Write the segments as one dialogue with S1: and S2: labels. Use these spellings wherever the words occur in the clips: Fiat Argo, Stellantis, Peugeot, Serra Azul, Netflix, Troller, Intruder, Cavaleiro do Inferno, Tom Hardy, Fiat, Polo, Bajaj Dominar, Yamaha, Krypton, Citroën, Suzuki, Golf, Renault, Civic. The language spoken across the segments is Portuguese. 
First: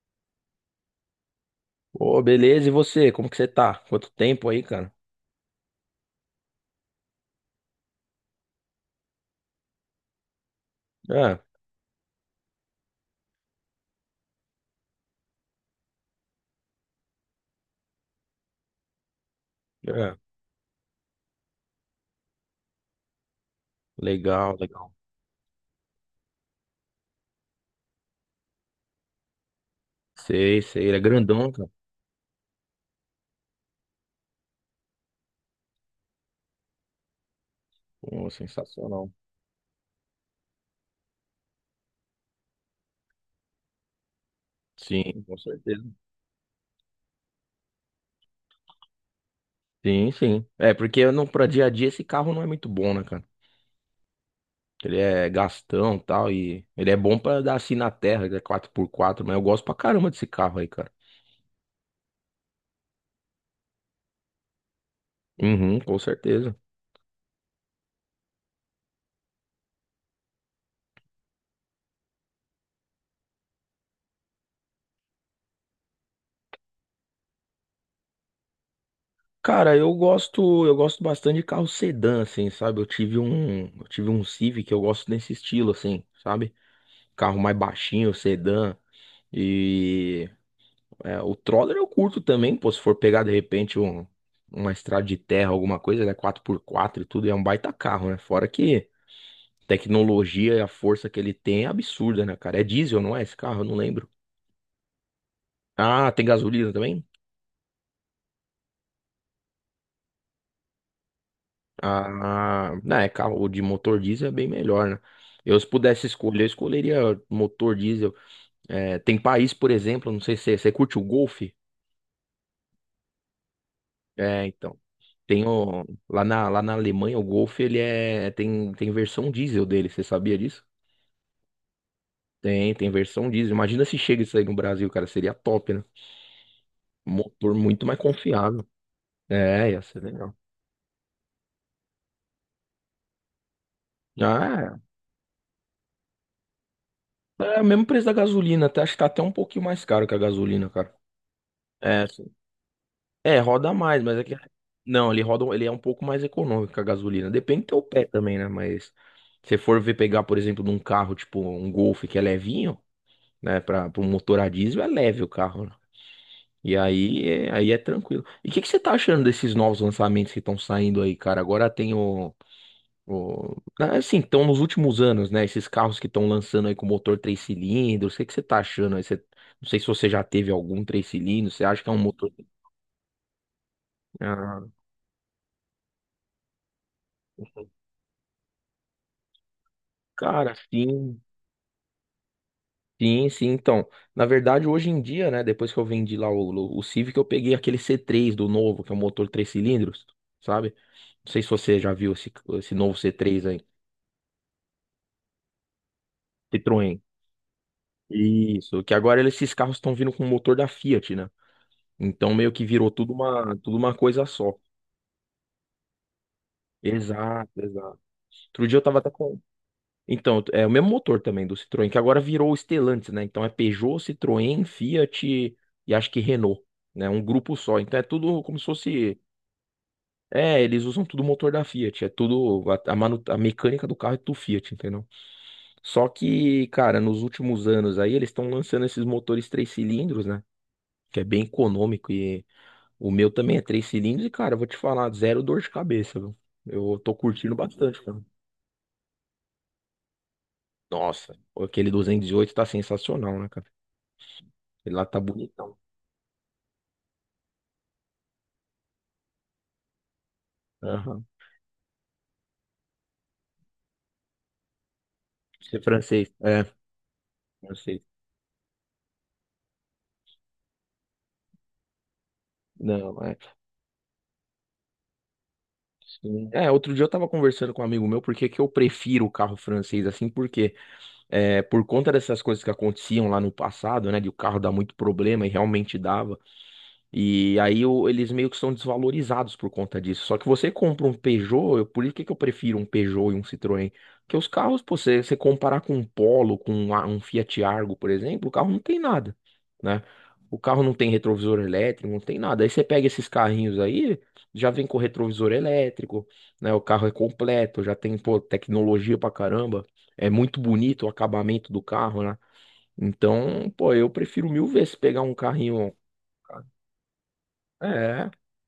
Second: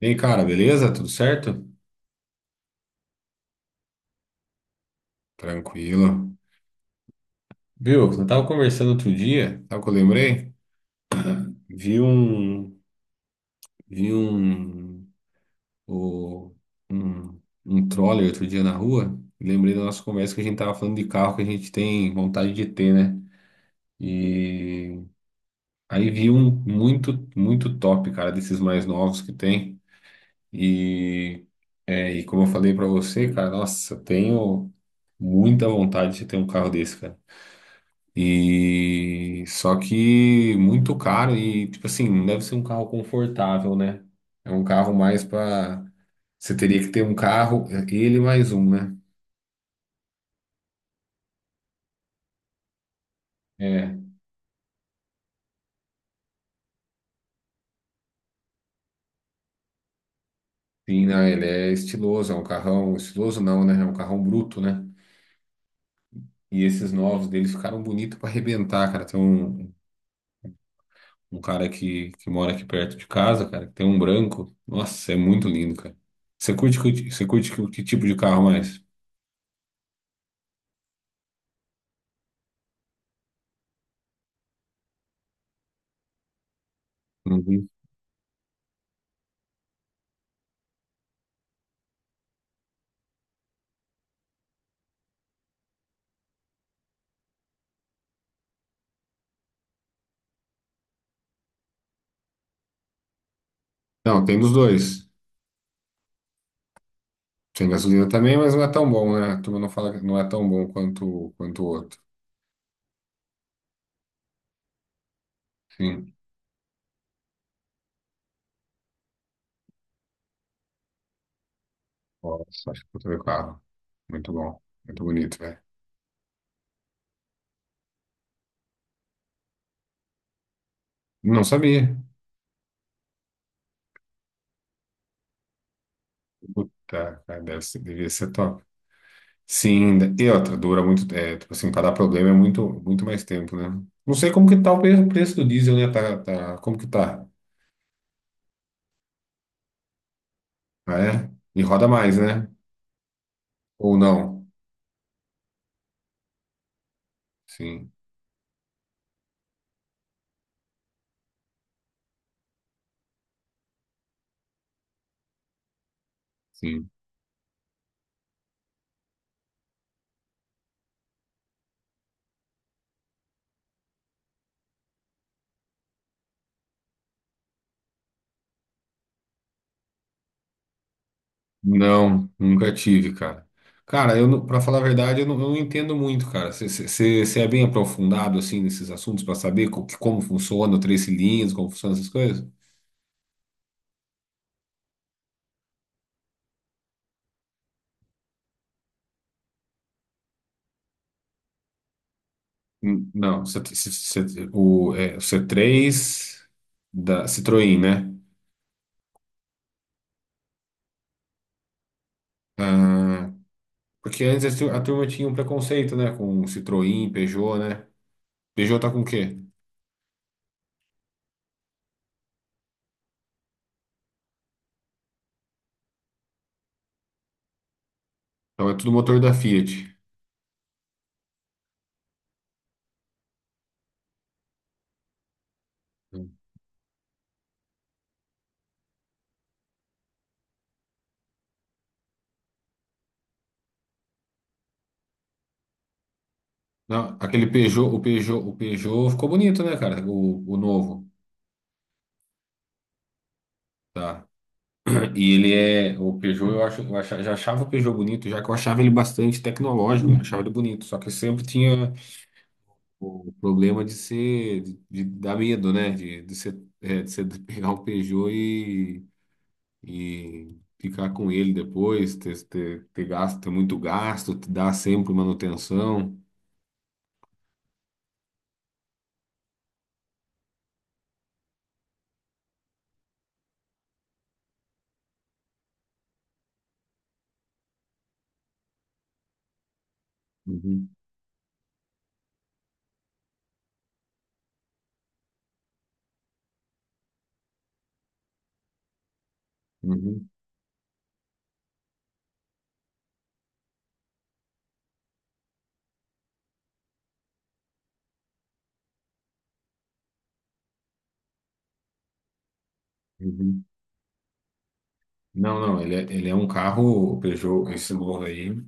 S1: E aí, cara, beleza? Tudo certo?
S2: Ô, beleza, e você? Como que você tá? Quanto tempo aí, cara?
S1: Tranquilo. Viu, eu tava conversando outro dia, sabe o que eu lembrei?
S2: É,
S1: Vi um, vi um, o- um, um troller outro dia na rua, e lembrei da nossa
S2: é.
S1: conversa que a gente tava falando de carro que a gente tem vontade de ter, né?
S2: Legal, legal.
S1: E aí vi um muito, muito top, cara, desses mais novos que tem.
S2: Sei, sei. Ele é
S1: E,
S2: grandão, cara.
S1: e como eu falei pra você, cara, nossa, eu tenho muita vontade de ter um carro desse, cara.
S2: Pô, sensacional.
S1: E só que muito caro e tipo assim, não deve ser um carro confortável, né? É um carro mais
S2: Sim, com
S1: para
S2: certeza.
S1: você teria que ter um carro, é, ele mais um, né?
S2: Sim, sim. É, porque eu não, pra dia a dia esse carro não é muito bom, né, cara?
S1: É,
S2: Ele é gastão e tal, e ele é bom pra dar assim na terra, ele é quatro por quatro. Mas eu gosto pra caramba desse carro aí, cara.
S1: sim, né? Ele é estiloso, é um carrão estiloso não, né? É um carrão bruto, né?
S2: Uhum, com certeza.
S1: E esses novos deles ficaram bonitos para arrebentar, cara. Tem um, um cara que mora aqui perto de casa, cara, que tem um branco. Nossa, é muito lindo, cara. Você curte que tipo de carro mais?
S2: Cara, eu gosto bastante de carro sedã, assim, sabe? Eu tive um Civic, eu gosto desse estilo, assim, sabe? Carro mais
S1: Uhum.
S2: baixinho, sedã. E é, o Troller eu curto também, pô. Se for pegar de repente uma estrada de terra, alguma coisa, ele é quatro por quatro e tudo, é um baita carro, né? Fora que tecnologia e a força que ele tem é absurda, né, cara? É diesel, não é esse carro? Eu não lembro.
S1: Não, tem dos dois.
S2: Ah, tem gasolina também?
S1: Tem gasolina também, mas não é tão bom, né? A turma não fala que não é tão bom quanto, quanto o outro.
S2: Ah, não, é carro de motor diesel é bem melhor, né? Eu, se pudesse
S1: Sim.
S2: escolher, eu escolheria motor diesel. É, tem país, por exemplo, não sei se você curte o Golf.
S1: Nossa, acho que eu tô vendo o carro. Muito
S2: É,
S1: bom.
S2: então.
S1: Muito bonito,
S2: Tem
S1: velho.
S2: o, lá na Alemanha, o Golf, tem versão diesel dele, você sabia disso?
S1: Não sabia.
S2: Tem versão diesel. Imagina se chega isso aí no Brasil, cara, seria top, né?
S1: Puta, cara,
S2: Motor
S1: deve ser,
S2: muito mais
S1: devia ser top.
S2: confiável. É, ia
S1: Sim,
S2: ser
S1: e
S2: legal.
S1: outra, dura muito. É, tipo assim, pra dar problema é muito, muito mais tempo, né? Não sei como que tá
S2: Ah,
S1: o pre- preço do diesel, né? Tá, tá, como que tá?
S2: é, é o mesmo preço da gasolina, até, acho que tá até um pouquinho mais caro que a gasolina, cara.
S1: Ah, é? E roda
S2: É,
S1: mais,
S2: sim.
S1: né?
S2: É, roda
S1: Ou
S2: mais, mas é que.
S1: não?
S2: Não, ele roda, ele é um pouco mais econômico que a gasolina. Depende do teu
S1: Sim,
S2: pé também, né? Mas se você for ver pegar, por exemplo, num carro, tipo um Golf que é levinho, né? Pra um motor a diesel, é leve o carro, né? E
S1: sim.
S2: aí é tranquilo. E o que você tá achando desses novos lançamentos que estão saindo aí, cara? Agora tem ah, assim, estão nos últimos anos, né? Esses carros que estão lançando aí com motor três cilindros. O que você tá achando aí? Você... Não sei se você já teve algum três cilindros. Você acha que é um
S1: Não,
S2: motor...
S1: nunca tive, cara. Cara, não- pra
S2: Ah,
S1: falar a verdade, eu não entendo muito, cara. Você é bem aprofundado, assim, nesses assuntos pra saber co- que- como
S2: cara,
S1: funciona o três
S2: sim.
S1: cilindros, como funcionam essas coisas?
S2: Sim, sim. Então, na verdade, hoje em dia, né? Depois que eu vendi lá o Civic, eu peguei aquele c três do novo, que é um motor três cilindros, sabe? Não sei se você já viu esse novo
S1: N-
S2: c
S1: Não,
S2: três
S1: cê-
S2: aí.
S1: cê- cê- o, é, o c três
S2: Citroën.
S1: da Citroën, né?
S2: Isso, que agora esses carros estão vindo com o motor da Fiat, né? Então meio que virou tudo
S1: Ah,
S2: uma
S1: porque
S2: coisa só.
S1: antes a tur- a turma tinha um preconceito, né? Com Citroën,
S2: Exato,
S1: Peugeot, né?
S2: exato. Outro dia
S1: Peugeot
S2: eu
S1: tá
S2: tava
S1: com o
S2: até
S1: quê?
S2: com. Então, é o mesmo motor também do Citroën, que agora virou o Stellantis, né? Então é Peugeot, Citroën, Fiat e acho que Renault, né? Um grupo só. Então é tudo como se
S1: Então é tudo
S2: fosse.
S1: motor da Fiat.
S2: É, eles usam tudo o motor da Fiat. É tudo. A mecânica do carro é tudo Fiat, entendeu? Só que, cara, nos últimos anos aí eles estão lançando esses motores três cilindros, né? Que é bem econômico e O meu também é três cilindros e, cara, eu vou te falar, zero dor de cabeça, viu? Eu tô
S1: Não, aquele
S2: curtindo
S1: Peugeot,
S2: bastante, cara.
S1: O Peugeot ficou bonito, né, cara? O novo.
S2: Nossa, aquele 208 tá sensacional, né, cara?
S1: Tá?
S2: Ele lá tá
S1: E ele
S2: bonitão.
S1: é, o Peugeot, eu acho, eu acha- já achava o Peugeot bonito, já que eu achava ele bastante tecnológico, eu achava ele bonito, só que
S2: Aham.
S1: sempre tinha o problema de ser, de dar medo,
S2: Isso é
S1: né? De
S2: francês.
S1: ser,
S2: É,
S1: é, de você pegar um
S2: francês.
S1: Peugeot e ficar com ele depois, ter, ter, ter
S2: Não, é.
S1: gasto, ter muito gasto, te dar sempre manutenção.
S2: Sim. É, outro dia eu tava conversando com um amigo meu porque que eu prefiro o carro francês assim, porque é, por conta dessas coisas que aconteciam lá no passado, né, de o carro dar muito problema e realmente dava. E aí eles meio que são desvalorizados por conta disso. Só que você
S1: Uhum,
S2: compra um Peugeot, por isso que eu prefiro um Peugeot e um Citroën. Porque os carros, pô, você comparar com um Polo, com um Fiat Argo, por exemplo, o carro não tem nada, né?
S1: uhum,
S2: O carro não tem retrovisor elétrico, não tem nada. Aí você pega esses carrinhos aí, já vem com retrovisor elétrico, né? O carro é completo, já tem, pô, tecnologia pra caramba. É muito bonito o acabamento do carro, né?
S1: uhum.
S2: Então, pô, eu prefiro mil vezes pegar um
S1: Não, não,
S2: carrinho.
S1: ele é um carro, o Peugeot, esse novo
S2: É.
S1: aí. O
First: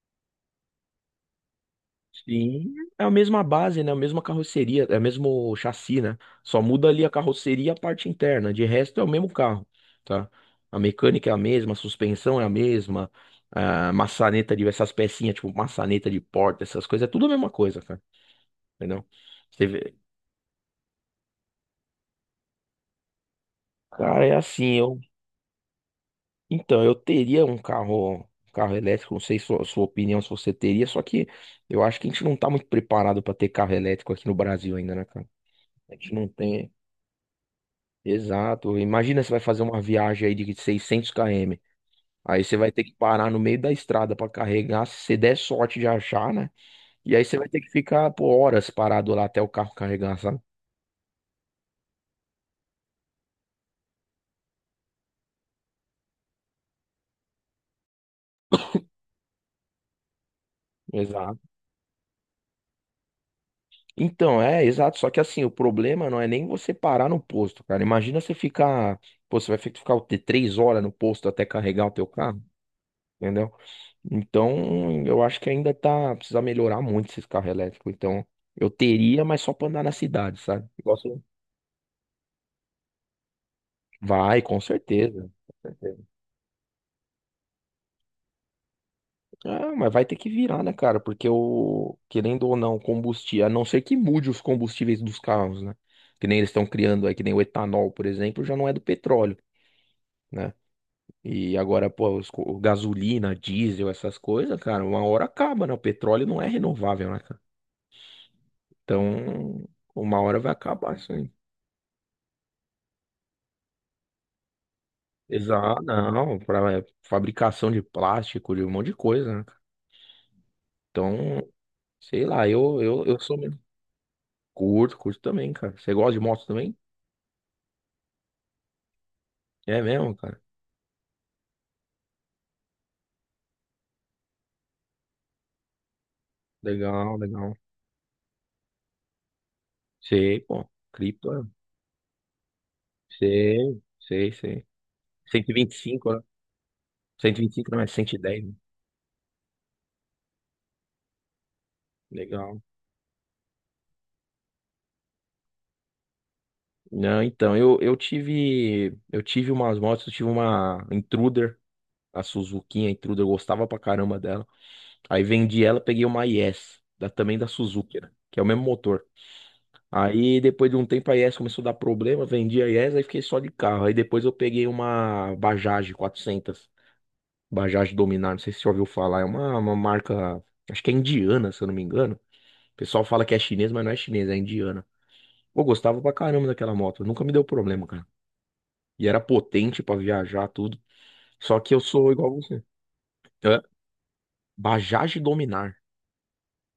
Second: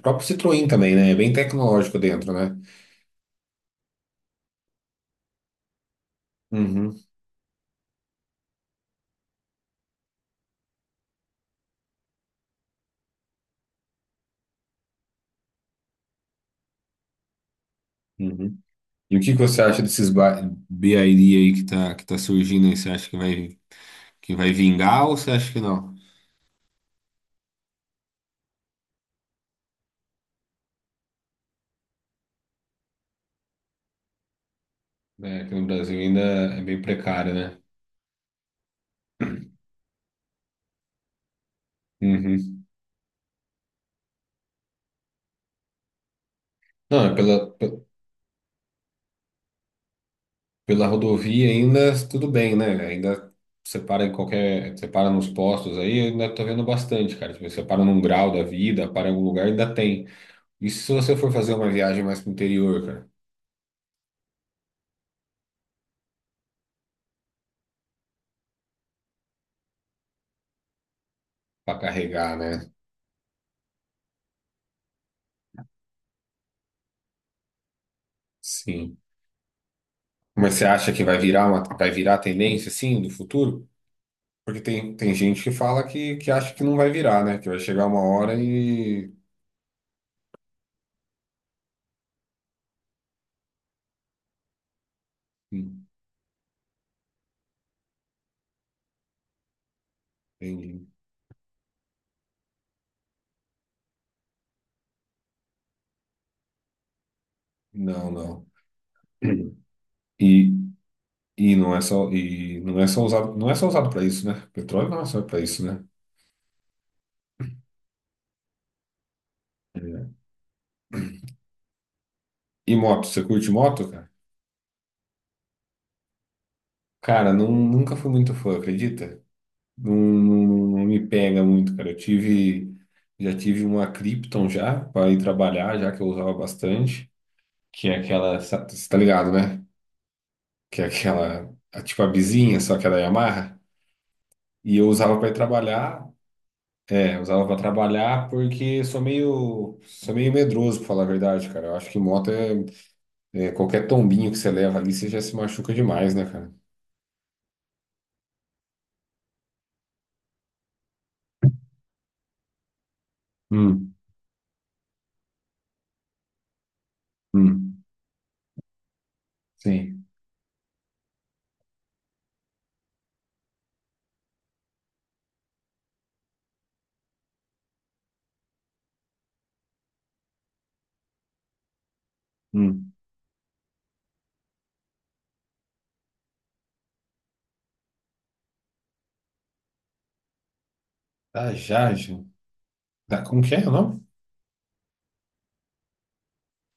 S1: próprio Citroën também, né? É bem tecnológico dentro, né?
S2: Sim, é a mesma base, né? A mesma carroceria, é o mesmo chassi, né? Só muda
S1: Uhum,
S2: ali a carroceria e a parte interna. De resto é o mesmo carro, tá? A mecânica é a mesma, a suspensão é a mesma, a maçaneta de essas pecinhas, tipo maçaneta de porta, essas coisas, é tudo a mesma coisa, cara.
S1: uhum.
S2: Entendeu?
S1: E o que que você
S2: Você
S1: acha
S2: vê.
S1: desses ba- BID aí que tá surgindo aí? Você acha
S2: Cara,
S1: que
S2: é
S1: vai
S2: assim, eu.
S1: vingar ou você acha que não?
S2: Então, eu teria um carro elétrico, não sei sua opinião se você teria, só que eu acho que a gente não tá muito preparado pra ter carro elétrico aqui no Brasil ainda, né, cara?
S1: É, aqui no
S2: A
S1: Brasil
S2: gente
S1: ainda
S2: não
S1: é
S2: tem.
S1: bem precário, né?
S2: Exato. Imagina você vai fazer uma viagem aí de 600 km. Aí você
S1: Uhum.
S2: vai ter que parar no meio da estrada para carregar, se você der sorte de achar, né?
S1: Não, é
S2: E aí você vai
S1: pela,
S2: ter que
S1: pe-
S2: ficar por horas parado lá até o carro carregar, sabe?
S1: pela rodovia ainda tudo bem, né? Ainda você para em qualquer. Você para nos postos aí, eu ainda tô vendo bastante, cara. Tipo, você para num grau da vida, para em algum lugar, ainda tem. E se você for
S2: Exato.
S1: fazer uma viagem mais pro interior, cara,
S2: Então, é, exato. Só que assim, o problema não é nem você parar no posto, cara. Imagina você ficar, pô, você vai ter que ficar o quê? 3 horas no posto até
S1: pra
S2: carregar o teu
S1: carregar,
S2: carro,
S1: né?
S2: entendeu? Então, eu acho que ainda tá, precisa melhorar muito esses carros elétricos. Então, eu
S1: Sim.
S2: teria, mas só para andar na cidade,
S1: Mas você
S2: sabe?
S1: acha que vai virar uma, vai virar a tendência, assim, do futuro?
S2: Vai,
S1: Porque
S2: com
S1: tem, tem
S2: certeza.
S1: gente que
S2: Com
S1: fala
S2: certeza.
S1: que acha que não vai virar, né? Que vai chegar uma hora e.
S2: Ah, mas vai ter que virar, né, cara? Porque o, querendo ou não, combustível, a não ser que mude os combustíveis dos carros, né?
S1: Hum.
S2: Que nem eles estão criando aí, que nem o etanol, por exemplo, já não é do petróleo, né?
S1: Entendi.
S2: E agora, pô, gasolina, diesel, essas coisas, cara, uma hora acaba, né? O petróleo não é renovável, né, cara?
S1: Não, não.
S2: Então, uma hora
S1: E,
S2: vai acabar isso aí.
S1: e não é só, e não é só usado, não é só usado para isso, né? Petróleo não é só para isso,
S2: Exato,
S1: né?
S2: não, para fabricação de plástico, de um monte de coisa, né?
S1: É.
S2: Então, sei lá,
S1: E
S2: eu, eu,
S1: moto,
S2: eu
S1: você
S2: sou
S1: curte moto, cara?
S2: Curto, curto também, cara. Você gosta de moto também?
S1: Cara, não, nunca fui muito fã, acredita?
S2: É
S1: Não,
S2: mesmo, cara.
S1: não, não me pega muito, cara. Eu tive, já tive uma Krypton já para ir trabalhar, já que eu usava bastante,
S2: Legal, legal.
S1: que é aquela, sa- você tá ligado, né?
S2: Sei, pô.
S1: Que é
S2: Cripto, é.
S1: aquela, a- tipo a bizinha, só que é da Yamaha.
S2: Sei, sei, sei.
S1: E eu usava para ir trabalhar,
S2: 125, né?
S1: é, eu
S2: cento e
S1: usava
S2: vinte
S1: para
S2: e cinco não é
S1: trabalhar
S2: 110, né?
S1: porque sou meio medroso, para falar a verdade, cara. Eu acho que moto
S2: Legal.
S1: é, é qualquer tombinho que você leva ali, você já se machuca demais, né, cara?
S2: Não, então, eu tive umas motos, eu tive uma Intruder, a Suzuki, a Intruder, eu gostava pra
S1: Hum,
S2: caramba dela. Aí vendi ela, peguei uma IS da, também da
S1: hum,
S2: Suzuki, né? Que é o mesmo motor.
S1: sim,
S2: Aí depois de um tempo a IES começou a dar problema, vendi a IES, aí fiquei só de carro. Aí depois eu peguei uma Bajaj 400, Bajaj Dominar, não sei se você já ouviu falar, é uma marca, acho que é indiana, se eu não me engano. O
S1: hum.
S2: pessoal fala que é chinês, mas não é chinês, é indiana. Eu gostava pra caramba daquela moto, nunca me deu problema, cara. E era potente pra viajar, tudo.
S1: Da
S2: Só que eu sou
S1: Jagem.
S2: igual você.
S1: Da, como que
S2: Hã?
S1: é o nome?
S2: Bajaj Dominar.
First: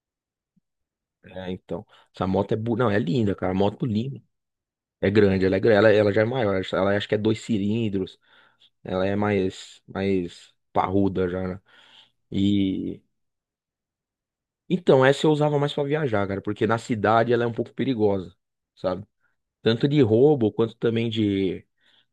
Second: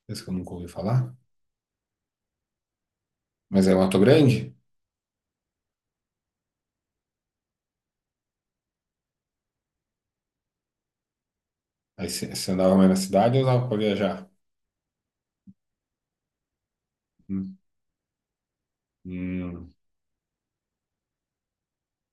S1: Esse que eu nunca ouvi falar.
S2: É, então. Essa moto é, não, é linda, cara,
S1: Mas é
S2: moto
S1: Mato
S2: linda.
S1: Grande?
S2: É grande, ela é grande, ela já é maior, ela acho que é dois cilindros. Ela é mais parruda já, né?
S1: Aí você você andava mais na
S2: E
S1: cidade ou usava para viajar?
S2: então, essa eu usava mais pra viajar, cara, porque na cidade ela é um
S1: Hum,
S2: pouco perigosa, sabe?
S1: hum,
S2: Tanto de roubo quanto também de,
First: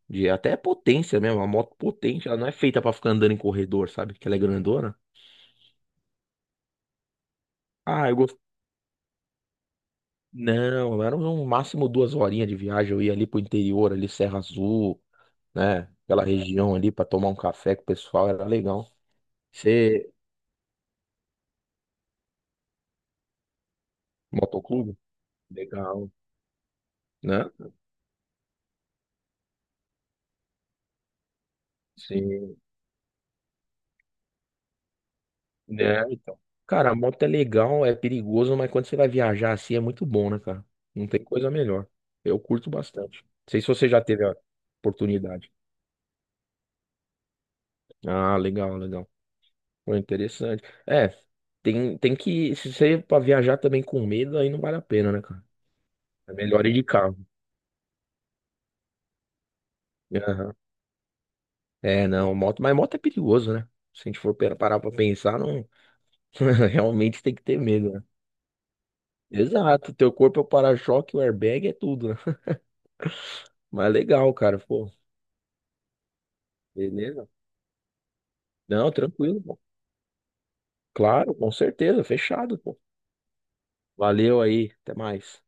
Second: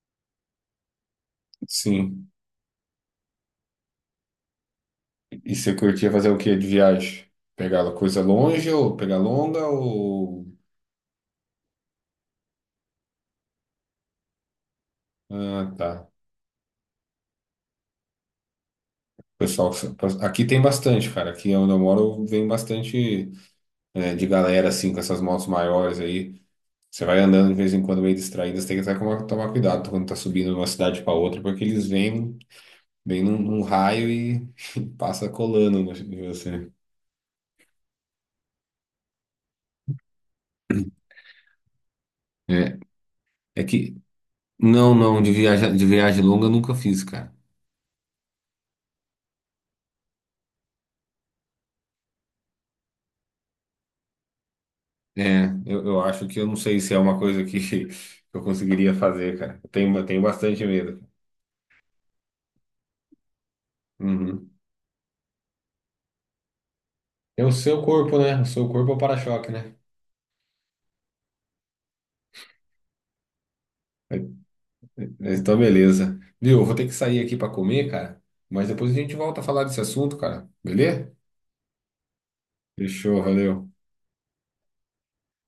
S2: de até potência mesmo. A moto potente,
S1: sim.
S2: ela não é feita pra ficar andando em corredor, sabe? Que ela é grandona.
S1: E você curtia fazer o que de viagem? Pegar
S2: Ah, eu
S1: coisa
S2: gosto.
S1: longe ou pegar longa ou.
S2: Não, era no máximo duas horinhas de viagem. Eu ia ali pro interior, ali Serra Azul,
S1: Ah,
S2: né?
S1: tá.
S2: Aquela região ali pra tomar um café com o pessoal, era legal.
S1: Pessoal,
S2: Você,
S1: aqui tem bastante, cara. Aqui onde eu moro vem bastante é, de galera assim
S2: motoclube?
S1: com essas motos maiores
S2: Legal,
S1: aí. Você vai andando
S2: né?
S1: de vez em quando meio distraído, você tem que até tomar, tomar cuidado quando tá subindo de uma cidade para outra, porque eles vêm
S2: Sim.
S1: bem num, num raio e passa colando né,
S2: Né,
S1: em
S2: então.
S1: você.
S2: Cara, a moto é legal, é perigoso, mas quando você vai viajar assim é muito bom, né, cara? Não tem coisa melhor. Eu curto
S1: É,
S2: bastante. Não sei
S1: é
S2: se você
S1: que
S2: já teve a
S1: não, não,
S2: oportunidade.
S1: de viagem longa eu nunca fiz, cara.
S2: Ah, legal, legal. Foi interessante. É, tem que. Se você ir pra viajar também com medo, aí não vale a pena, né, cara?
S1: Eu acho
S2: É
S1: que eu não
S2: melhor ir
S1: sei
S2: de
S1: se é
S2: carro.
S1: uma coisa que eu conseguiria fazer, cara. Eu tenho
S2: Aham.
S1: bastante medo.
S2: É, não, moto, mas moto é perigoso, né? Se a gente for
S1: Uhum.
S2: parar pra pensar, não. Realmente tem que
S1: É o
S2: ter
S1: seu
S2: medo, né?
S1: corpo, né? O seu corpo é o para-choque, né?
S2: Exato, teu corpo é o para-choque, o airbag é tudo, né? Mas legal, cara, pô.
S1: Então, beleza. Viu? Eu vou ter que sair
S2: Beleza.
S1: aqui para comer, cara. Mas depois
S2: Não,
S1: a gente volta
S2: tranquilo,
S1: a
S2: pô.
S1: falar desse assunto, cara. Beleza?
S2: Claro, com certeza, fechado, pô.
S1: Fechou, valeu.
S2: Valeu aí, até mais.